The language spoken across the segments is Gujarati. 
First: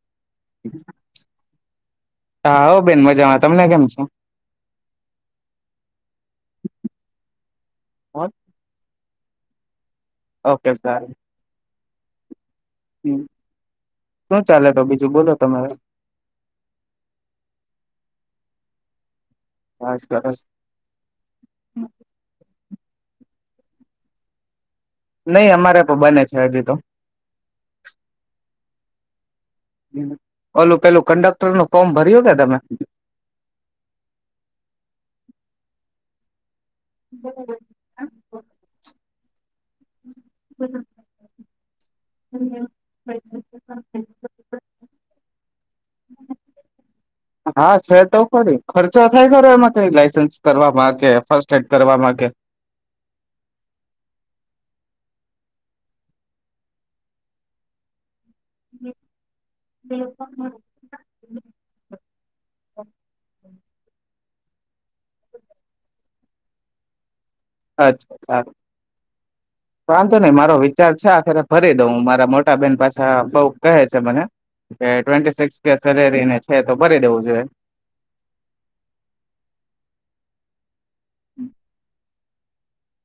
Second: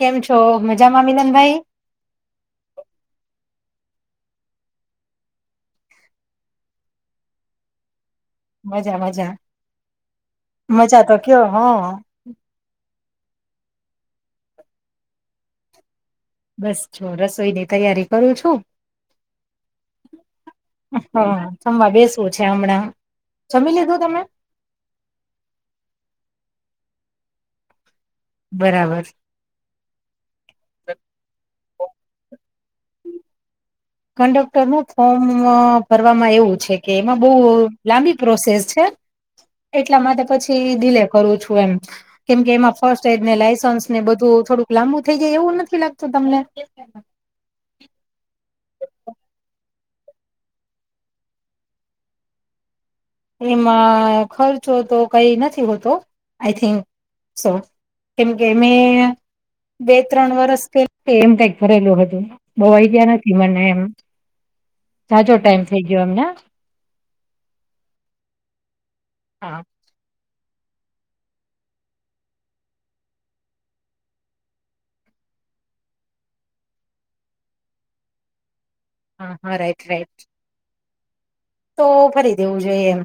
કેમ છો મજામાં મિલન ભાઈ હા હો બેન મજામાં તમને કેમ છે હો મજા મજા ઓકે મજા તો કયો હો [inaudible] હુમ શું ચાલે તો બીજું બોલો તમારે બસ જો રસોઈની તૈયારી કરું છું. હા સરસ હા જમવા બેસવું છે હમણાં જમી લીધું તમે નહી અમારે તો બને છે હજી તો બરાબર ઓલું પેલું કંડક્ટર નું ફમ ભર્યો કે તમે કંડક્ટર નું ફોર્મ ભરવામાં એવું છે. કે એમાં બહુ લાંબી પ્રોસેસ છે એટલા માટે પછી ડીલે કરું છું એમ કેમકે એમાં ફર્સ્ટ એડ ને લઇસન્સ ને બધું થોડુંક લાંબુ થઈ જાય એવું નથી લાગતું તમને હા છે તો પડી ખર્ચા થાય ખરો એમાં કઈ લાાઈસન્સ કરવાવામાં કે ફર્સ્ટ એડ કરવાવામાં કે એમાં ખર્ચો તો કઈ નથી હોતો આઈ થિંક સો કેમકે મેમે બે ત્રણ વરસ પ એમ કઈક ભરેલું હતું બવ આઈયાનથી મને એમ સાચો ટાઈમ થઇ ગયો અમના અચ્છા વાધો નહી મારો - વિચાર છે આખરે ભરી દઉં મારા મોટા બેેન પાછા બ કહે છે મને કે ટવ સેલેરીને છે તો ભરી દવું જોઈ હા હા રઈટ રઈટ તો ફરી દેવું જોઈએ એમ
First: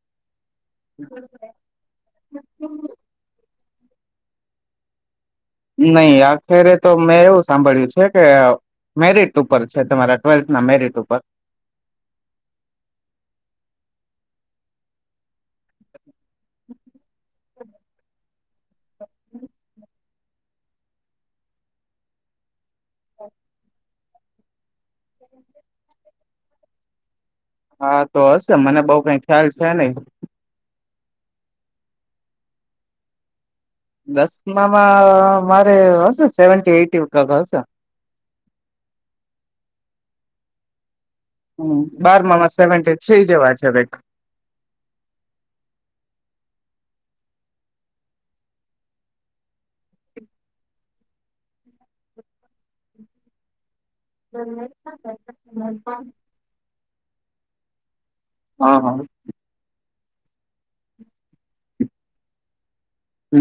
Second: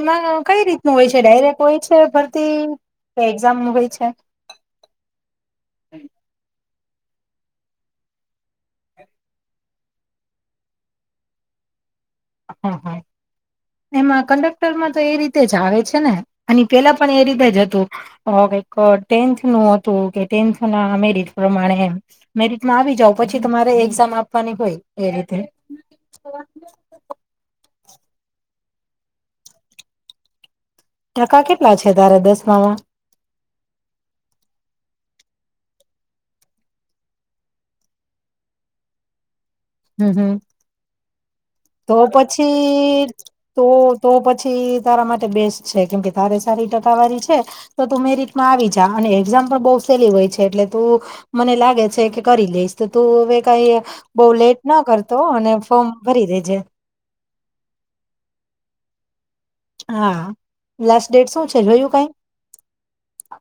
એમાં કઈ રીતનું હોય છે ડાયરેક્ટ હોય છે ભરતી એક્ઝામ હોય કય અચ છેા નહી આખરે તો મેં એવું સાંભળ્યું છે કે મેરિટ ઉપર છે તમારા ટ્વેલ્થ ના મેરિટ ઉપર હા હા, એમાં કંડક્ટરમાં તો એ રીતે જ આવે છે ને. અને પેલા પણ એ રીતે જ ટેથ ન હતું કે ટેન્થ ના મેરટ પ્રમાણે, મે આવી જાવ પછી તમારે એઝામ આપવાની હોય એ રીતે. [inaudible] હા તો હશે મને બઉ કઈ ખ્યાલ છે નહી. ટકા કેટલા છે તારે દસમામાં? દસમામાં મારે હશે સેવી એટી હશે. હ હમ. હમ તો બારમામાં સેવન્ટી પછી થ્રી જેવા તો છે કઈક તો પછી તારા માટે બેસ્ટ છે કેમકે તારે સારી ટકાવારી છે. તો તું મેરિટમાં આવી જા અને એક્ઝામ પણ બઉ સેલી હોય છે એટલે તું, મને લાગે છે કે કરી લઈશ તો તું હવે કઈ બઉ લેટ ના કરતો અને ફોર્મ ભરી દે. હા હા. હા લાસ્ટ ડેટ શું છે જોયું કઈ?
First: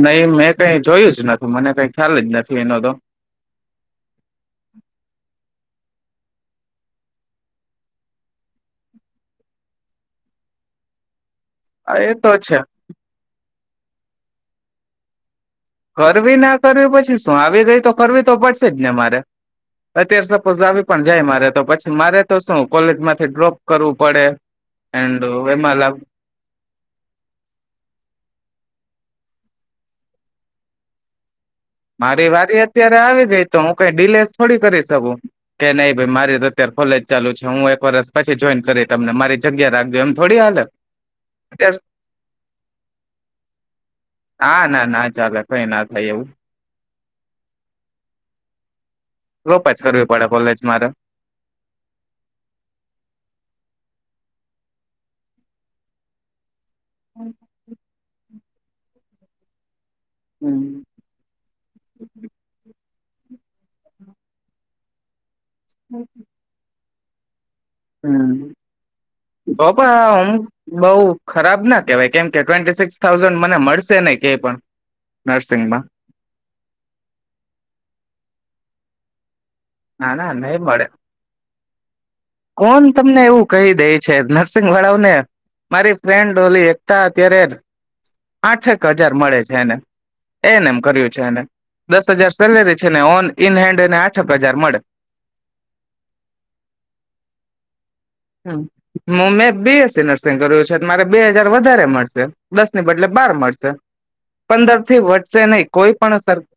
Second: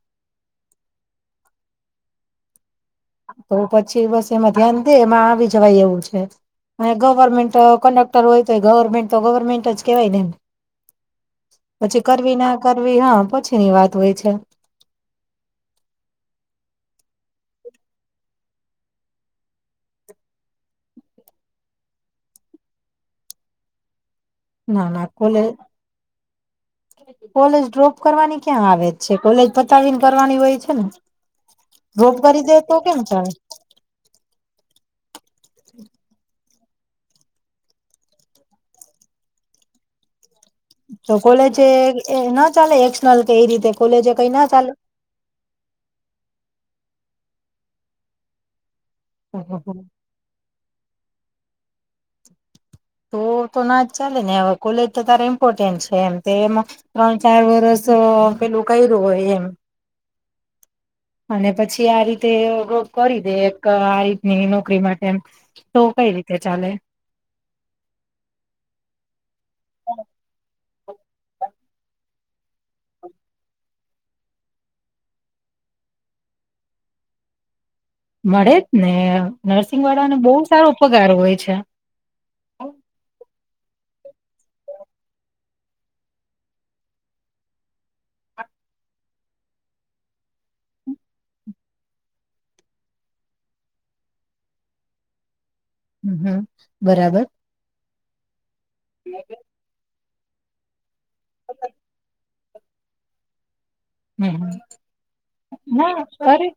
નહી મેં કઈ જોયું જ નથી મને કઈ ખ્યાલ જ નથી એનો તો. તો પછી બસ એમાં ધ્યાન દે એમાં આવી જવાય એવું છે, અને ગવર્મેન્ટ કન્ડક્ટર હોય તો ગવર્મેન્ટ તો ગવર્મેન્ટ જ કેવાય ને. હા પછી એ તો કરવી ના છે કરવી હા પછી તે ની વાત હોય છે. કરવી ના કરવી પછી શું આવી ગઈ તો કરવી તો પડશે જ ને મારે, અત્યારે સપોઝ આવી પણ જાય મારે તો પછી મારે તો શું કોલેજ માંથી ડ્રોપ કરવું પડે ના ના એન્ડ કોલે એમાં લાગ કોલેજ ડ્રોપ કરવાની ક્યાં આવે છે. કોલેજ પતાવીને કરવાની હોય છે ને. ડ્રોપ મારી કરી દે વારી તો અત્યારે કેમ આવી ચાલે ગઈ તો હું કઈ ડીલે થોડી કરી શકું. કે નહી ભાઈ મારી તો અત્યારે કોલેજ ચાલુ છે હું એક વરષ પછી જોઈન કરી તમને મારી જગ્યા રાખજો એમ. થોડી હાલે તો કોલેજ ના ચાલે એક્સનલ કે એ રીતે કોલેજ કઈ ના હા ચાલે? ના ચાલે કઈ ના થાય એવું રોપ જ કરવી પડે કોલેજ મારે. ત તો ના જ ચાલે ને હવે કોલેજ તો તારેા ઇમ્પોર્ટેન્ટ છે એમ તે એમાં ત ચાર વર્ષ પેલું ક્યું હોય એમ. હમ. અને પછી આ રીતે કરી દે એક આ રીતની નોકરી માટે એમ. તો કઈ રીતે ચાલે. હમ, પાપા હમ. બઉ ખરાબ ના કેહેવાય કેમ કે ટ્વેન્ટી સિક્સ થાઉઝન્ડ મને મળશે નહ ક પણ, નર્સિંગમાં. મળે જ નેહ. ના ના નહી મળે છે કોણ તમને એવું કહી દઈ. છે, નર્સિંગ વળાવને મારી ફ્રેન્ડ ઓલી એકતા અત્યારે આઠેક હજાર મળે છે એને એને એમ કર્યું છે એને દસ હજાર સેલેરી છેને ઓન ઇન હેન્ડ એને આઠક બજાર મળે. હમ હમ, બરાબર. હ, હું મે બીએસી નર્સ સેંગર્યો છે મારે બે હજાર વધારે મળશે. દસ ને બદલે બાર મળશે. હમ, પંદર થી વધશે નહી કોઈ ના પણ સર અરે,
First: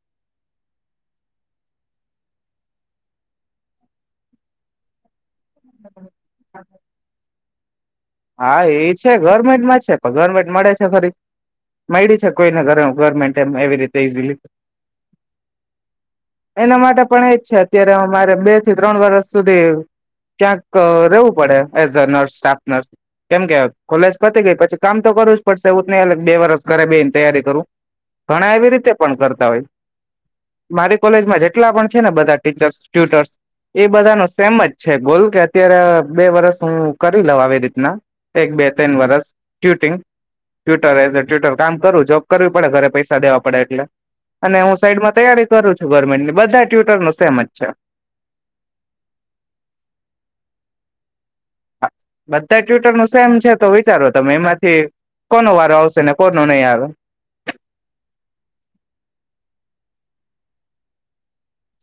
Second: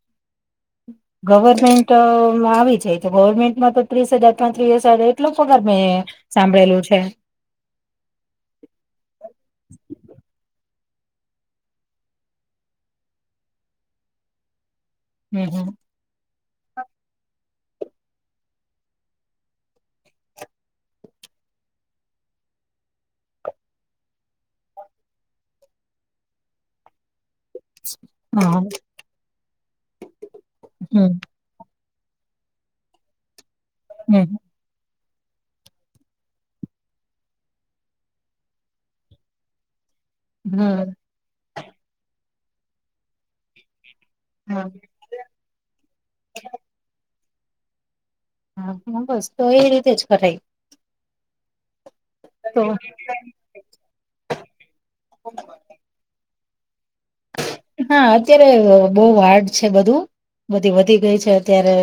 ગવર્મેન્ટમાં આવી જાય તો ગવર્મેન્ટમાં તો ત્રીસ હજાર ત્રણ ત્રીએસ હજાર ટલો પગાર મેં સાંભળેલું છે. હા, એ છે ગવર્મેન્ટમાં છે પણ ગવર્મેન્ટ મળે છે, ખરી મળડી છે, કોઈને ગરમ ગવર્મેન્ટ એમ ને એવી રીતે ઈઝીલી. હમ હમ. એના માટે પણ એજ છે, અત્યારે અમારે બે થી ત્રણ વરસ સુધી ક્યાંક રેવું પડે as the nurse staff nurse. કેમ કેય કોલેજ પતી ગઈ પછી કામ તો કરવું જ પડશે એવું જ નહી એટલ ક બે વરસ કરે બેહીન તૈયારી કરું ઘણા હા એવી રીતે પણ કર તા હોય મારી હમ કોલેજમાં જેટલા પણ છે ને બધા ટીચર્સ, ટ્યુટર્સ એ બધાનો હમ સેમ જ છ છે ગોલ કે અત્યારે બે વરસ હું કરી લઉ આવી રીતના એક બે તેન વરસ ટ્યુટિંગ હમ ટ્વિટર એઝ અ ટવિટર કામ કરું જોબ કરવી પડે ઘરે પૈસા દેવા પડે એટલે. અને હા હું સાઈડમાં તૈયારી કરું છું ગવર્મેન્ટની બધા ટ્યુટરનો સેમ જ છે હા, [unintelligible] બસ તો એ રીતે જ કરાય. હા, બધા તો ટ્યુટરનું સેમ છે તો વિચારો તમે એમાં તે કોનો વારો આવશે ને કો હું નહીં આવ હા, અત્યારે વ બહુ હાર્ડ છે બધું બધી વધી ગઈ છે, અત્યારે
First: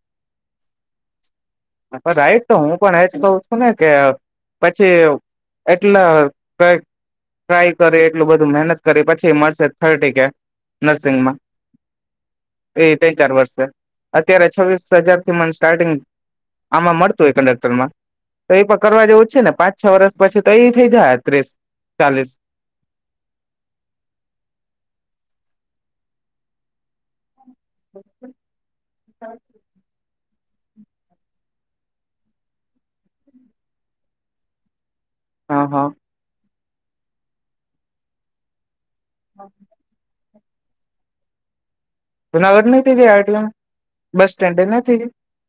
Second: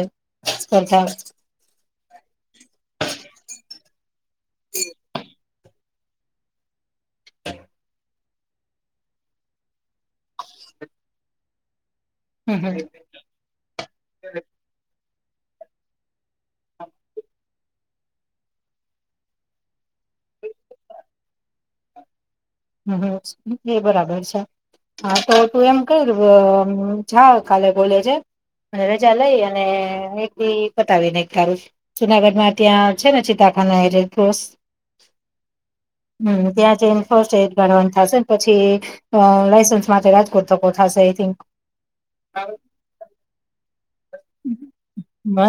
સરકાર હ, તો રાઈટ તો હું પણ એજ કહું છું ને કે અ પછી એવ એટલા ટ્રાય કરી એટલું બધું મહેનત કરી પછી મળશે થર્ટી કે નર્સિંગમાં હમ હમ એ ત ચાર વર્ષ અત્યારે છવ્વીસ હજાર થી મન સ્ટાર્ટિંગ આમાં મળતું હોય કંડક્ટરમાં તો એ પણ કરવા જેવું છે ને પાંચ છ વરષ પછી તો એ થઈ જાય ત્રીસ ચાલીસ હમ એ બરાબર છે હા તો તું એમ ક જા [inaudible] કાલે બોલે છે અને રજા લઈ અને એ પતાવી નને સારું જુનાગઢમાં ત્યાં છે ને ચિતતાખા રેડ્રોસ હા હા હમ ત્યા જેમફો ગણવાન થશે ને પછી અહ લઇસેન્સ માટલા તો થશેઈ થિંક જુનાગઢ નહ આરટીએમ બસ સ્ટેન્ડ એ નથી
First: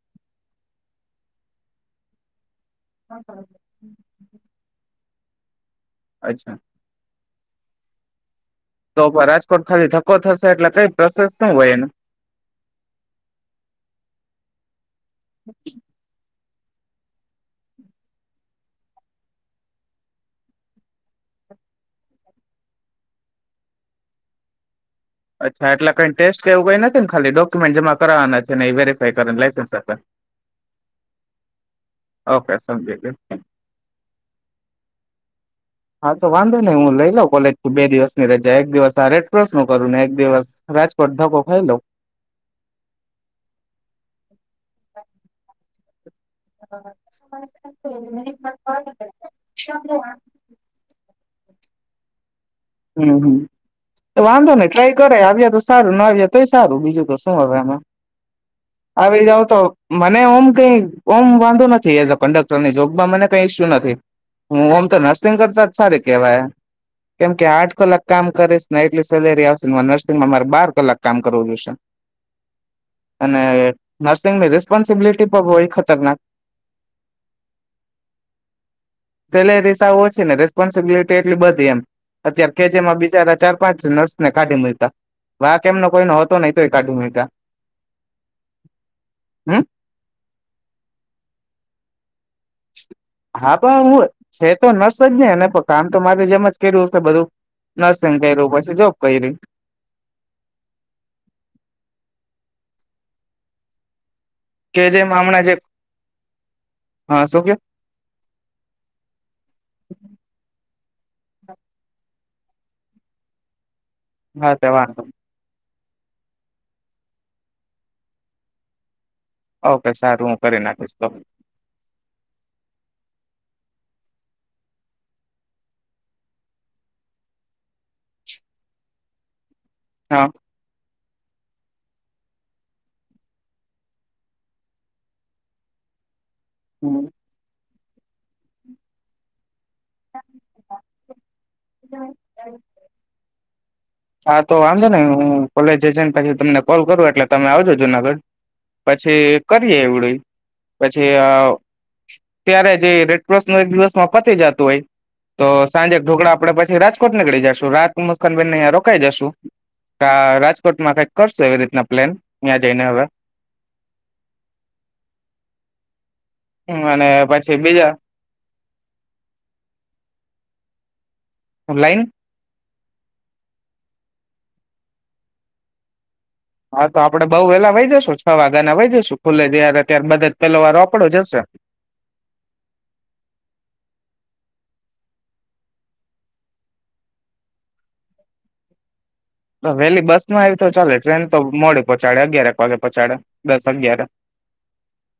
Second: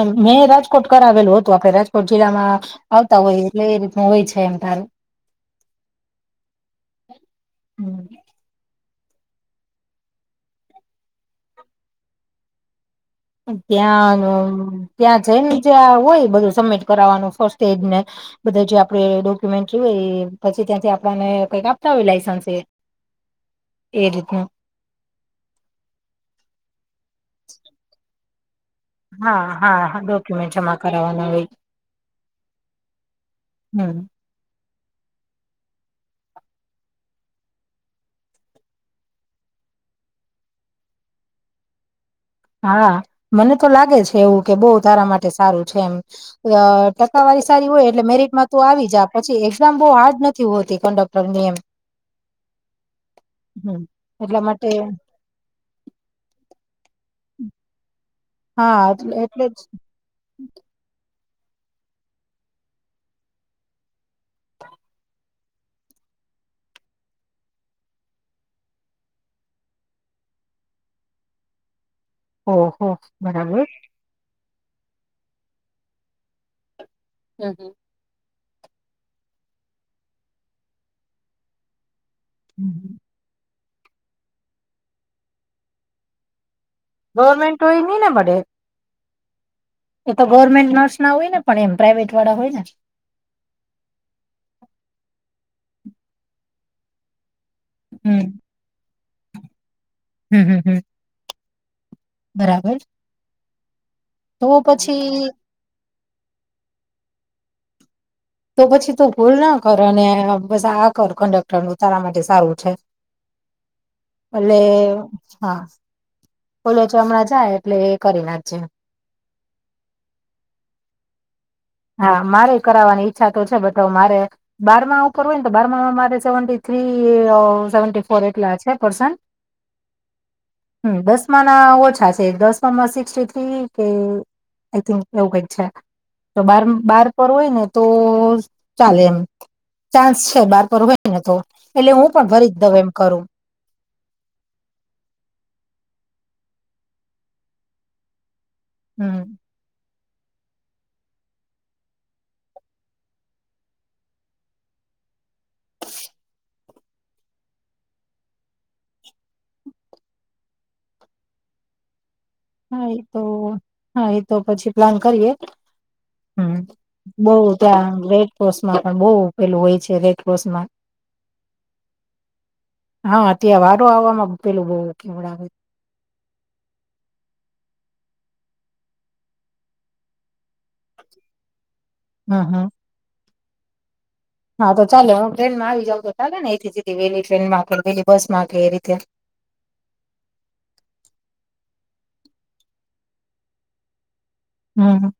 મેં રાજકોટ કર આવેલું હતું આપે રાજકોટ જિલ્લામાં આવતા હોય એટલે એ રીતનું હોય છે એમ તાર અચ્છા હમ તો પણ રાજકોટ ખાલી ધક્કો થશે એટલે કઈ પ્રોસેસ શું હોય એને ધ્યાનું ત્યાં જઈ ને ચ્યા હોય બધું સબમિટ કરવાનું ફસ્ટ એડને બધા જે આપણે ડોક્યુમેન્ટ હોય પછી ત્યાંથી આપને કઈક આપતા હોય લાઈસન્સ એ એ રીતનું અચ્છા એટલે કઈ ટેસ્ટ કેવું કઈ નથી ને ખાલી ડોક્યુમેન્ટ જમા કરના નથી ઓ હા હા ડોક્યુમેન્ટ જમા કરાવવાના હોય હમ હા તો વાંધો નહી હું લઈ લઉ કોલેજ બે દિવસની રજા એક દિવસ આ રેડ ક્રોસ નો કરું ને એક દિવસ રાજકોટ ધક્કો ખાઈ લઉ હા મને તો લાગે છે એવું કે બહ તારા માટે સારું છે એમ અ ટકાવારી સારી હોય એટલે મેરિટમાં તું આવી જા પછી એક્ઝામ બહુ હાર્ડ નથી હોતી કન્ડક્ટર એમ હમમ હમ એટલા વાંધો નને માટે ટ્રાય કરે આવ્યા તો સારું ના આવ્યા તોય સારું બીજું તો શું હવે એમાં હા એટલે આવી જાાવ એટલે તો જ મને ઓમ કઈ ઓમ વાંધો નથી એઝ અ કન્ડક્ટર ની જોબમાં મને કઈ ઈસ્યુ નથી હું ઓમ તો નર્સિંગ કરતા જ સારી કેહેવાય કેમ કે આઠ કલાક કામ કરીશ ને એટલી સેલેરી આવશે ને મારે નર્િંગમાં મારે બાર કલાક કામ કરવું જોઈશે ઓહો અને બરાબર નર્સિંગ ર પોન્સબિલિટી પ એ ખતરનાક હ હ પેલે રિસા ઓછી ને રેસ્પોન્સિબિલિટી એટલી બધી એમ અત્ય્યારે હમ ખેચેમાં બીજા ચાર પાંચ નર્સ ને કાઢી મળતા વાક એમનો કોઈ ન હતો નહ ગવર્મેન્ટ હોય નહી ને મળે, [inaudible] એ તો ગવર્મેન્ટ નર્સ ના હોય ને પણ એમ પ્રાઇવેટ હા પણ હું છે, તો ન શને પ કામ તો મારે જેમ જ કર્યુંશે બધું નરસિંહ હમ કું પછી જો કઈ રહી હમ હમ હમ બરાબર તો કે જેમ પછી હમણાં જે હા શું કે તો પછી તો ભૂલ ના કર બસ આ કન્ડક્ટર નું તારા માટે સારું છે, હા ભલે તે વાંધો હા બોલો ચો હમણાં જાય એટલે એ કરી નાખજે ઓકે સારું હું કરી નાખીશ તો હા મારે કરાવવાની ઈચ્છા તો છે બટ મારે બારમા કરવુંયને તો બારમામાં મારે સેવી થ્રી સેવન્ટી ફોર એટલા છે, પર્સન હા હમ દસમા ના ઓછા છે, દસમામાં સિક્સી થ્રી કે આઈ થિંક એવું કઈક છે. તો બાર બાર પર હોય ને તો ચાલે એમ ચાન્સ છે, બાર પર હોય ને તો એટલે હું પણ ફરી જ દઉ એમ કરું, હા, તો આમજો ને હું કોલેજ એજછી તમને કોલ કરું એટલે તમે આવજો જુનાગઢ હમ પછી કરીએ એવડું પછી ત્યારે જે રેડ્રોસ ન એક દિવસમાં પતી જતું હોય, તો સાંજે ઢોકળા આપડે પછી રાજકોટ નીકળી જશું રાત મુસ્કાનબેનો કઈ જશું, રાજકોટમાં કઈક કરશો એવી રીતના પ્લેન ત્યાં જઈને હા એ હવે તો હા એ તો પછી પ્લાન કરીએ, હમ અને બઉ પછી બીજા ત્યાં રેડ ક્રોસમાં પણ બહુ ઉેલું હોય છે, રેડ ક્રોસ માં ઓનલાઈન હા, ત્યાં વારો આવવામાં પેલું બહ કેવડાવે હા તો આપડે બઉ વેલા વહી જશુ છ વાગ્યા ના વહી જશું, ખુલે જ્યારે ત્યારબદ પેલો વારોપડો જશે, હા હા હા તો ચાલે હું ટ્રેનમાં આવી જાઉં તો ચાલે ને એથી સીધી વેલી ટ્રેન માં કેે વેલી બસ માં એ રીતે વેહેલી બસ નો આવી તો ચાલે ટ્રેન તો મોડીે પહોચાડે અગિયારક વાગે પહોંચાડે દસ અગિયાર હમ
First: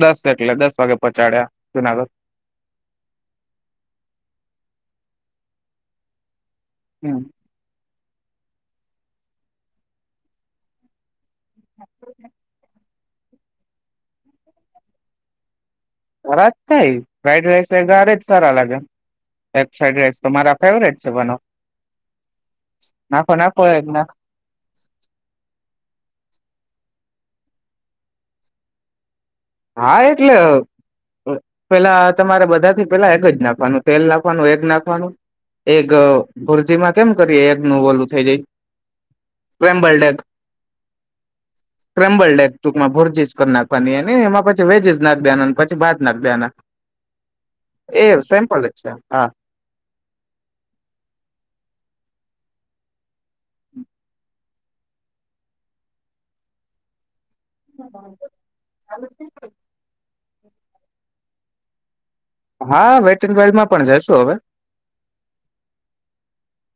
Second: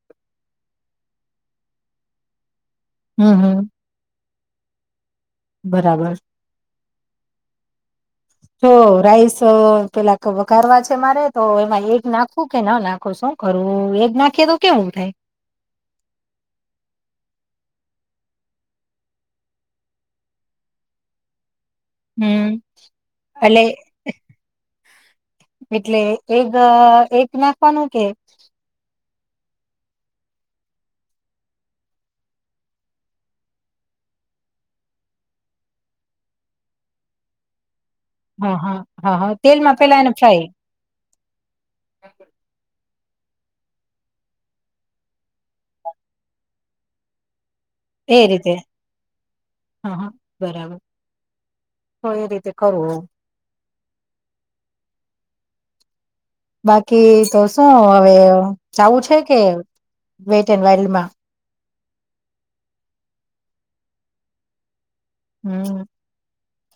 દસ એટલે દસ વાગે પહોચાડ્યા જુનાગઢ હમ હમ બરાબર હમ તો રાઈસ પેલા વગારવા છે મારે તો એમાં એગ નાખવું કે ના નાખવું શું કરવું એગ નાખીએ તો કેવું થાય સારા જ થાય ફ્રાડ રાઈસ એગ જ સારા લાગે ફ્રાડ રાઈસ તો મારા ફેવરેટ છે બનો હમ નાખો એલે નાખો એગ નાખો એટલે એગ એક નાખવાનું કે હા એટલે પેલા તમારે બધાથી પેલા એગ જ નાખવાનું તેલ નાખવાનું એગ નાખવાનું એગ ભુરજીમાં કેમ કરીએ એગનું ઓલું થઈ જાય હા હા હા હા તેલમાં સ્ક્રેમ્બલ પેલા એને ડેક ફ્રાય સ્કમ્બલ ડેક ટૂંકમાં ભોર ચજ કરી નાખવાની ને એમાં પછી વેજીસ નાખ દેના પછી ભાત નાખ દેના એ રીતે હા હ બરાબર એ રીતે કરો [inaudible] બાકી તો શું હવે જાવું છે કે વેટ એન્ડ વર્લ્ડમાં હા વેટ એન્ડ વર્લ્ડમાં પણ જઈશું હવે હમ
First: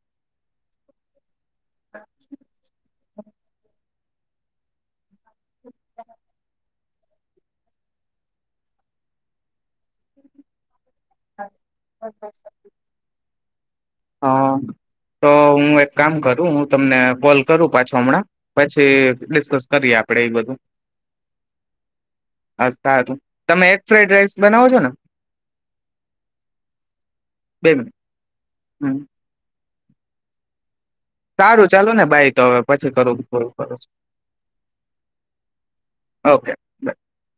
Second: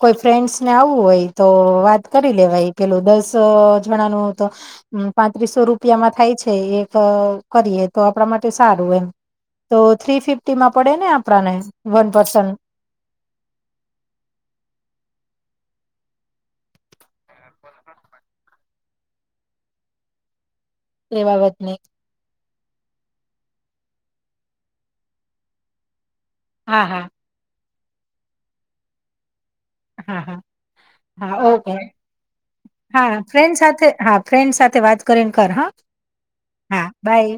કોઈ ફ્રેન્ડસ ને આવું હોય તો વાત કરી લેવાય પેલું દસ જવાનું તો પાંત્રીસો રૂપિયામાં થાય છે એક કરીએ તો આપણા માટે સારું એમ તો થ્રી ફિફ્ટીમાં પડે ને આપણાને વન પર્સન હ તો હું એક કામ કરું હું તમને કોલ કરું પાછા હમણાં પછી ડિસ્કસ કરીએ આપડે એ બધું એ બાબત નહી હ સારું તમે એગ ફ્રાઈડ રાઈસ બનાવો છો ને હા હા [unintelligible] હમ હા હા હા સારું ઓકે ચાલો ને બાય તો હવે પછી હા કરું કોલ ફ્રેન્ડ કરું સાથે હા ફ્રેન્ડ સાથે વાત કરીને કર હા ઓકે બાય હા બાય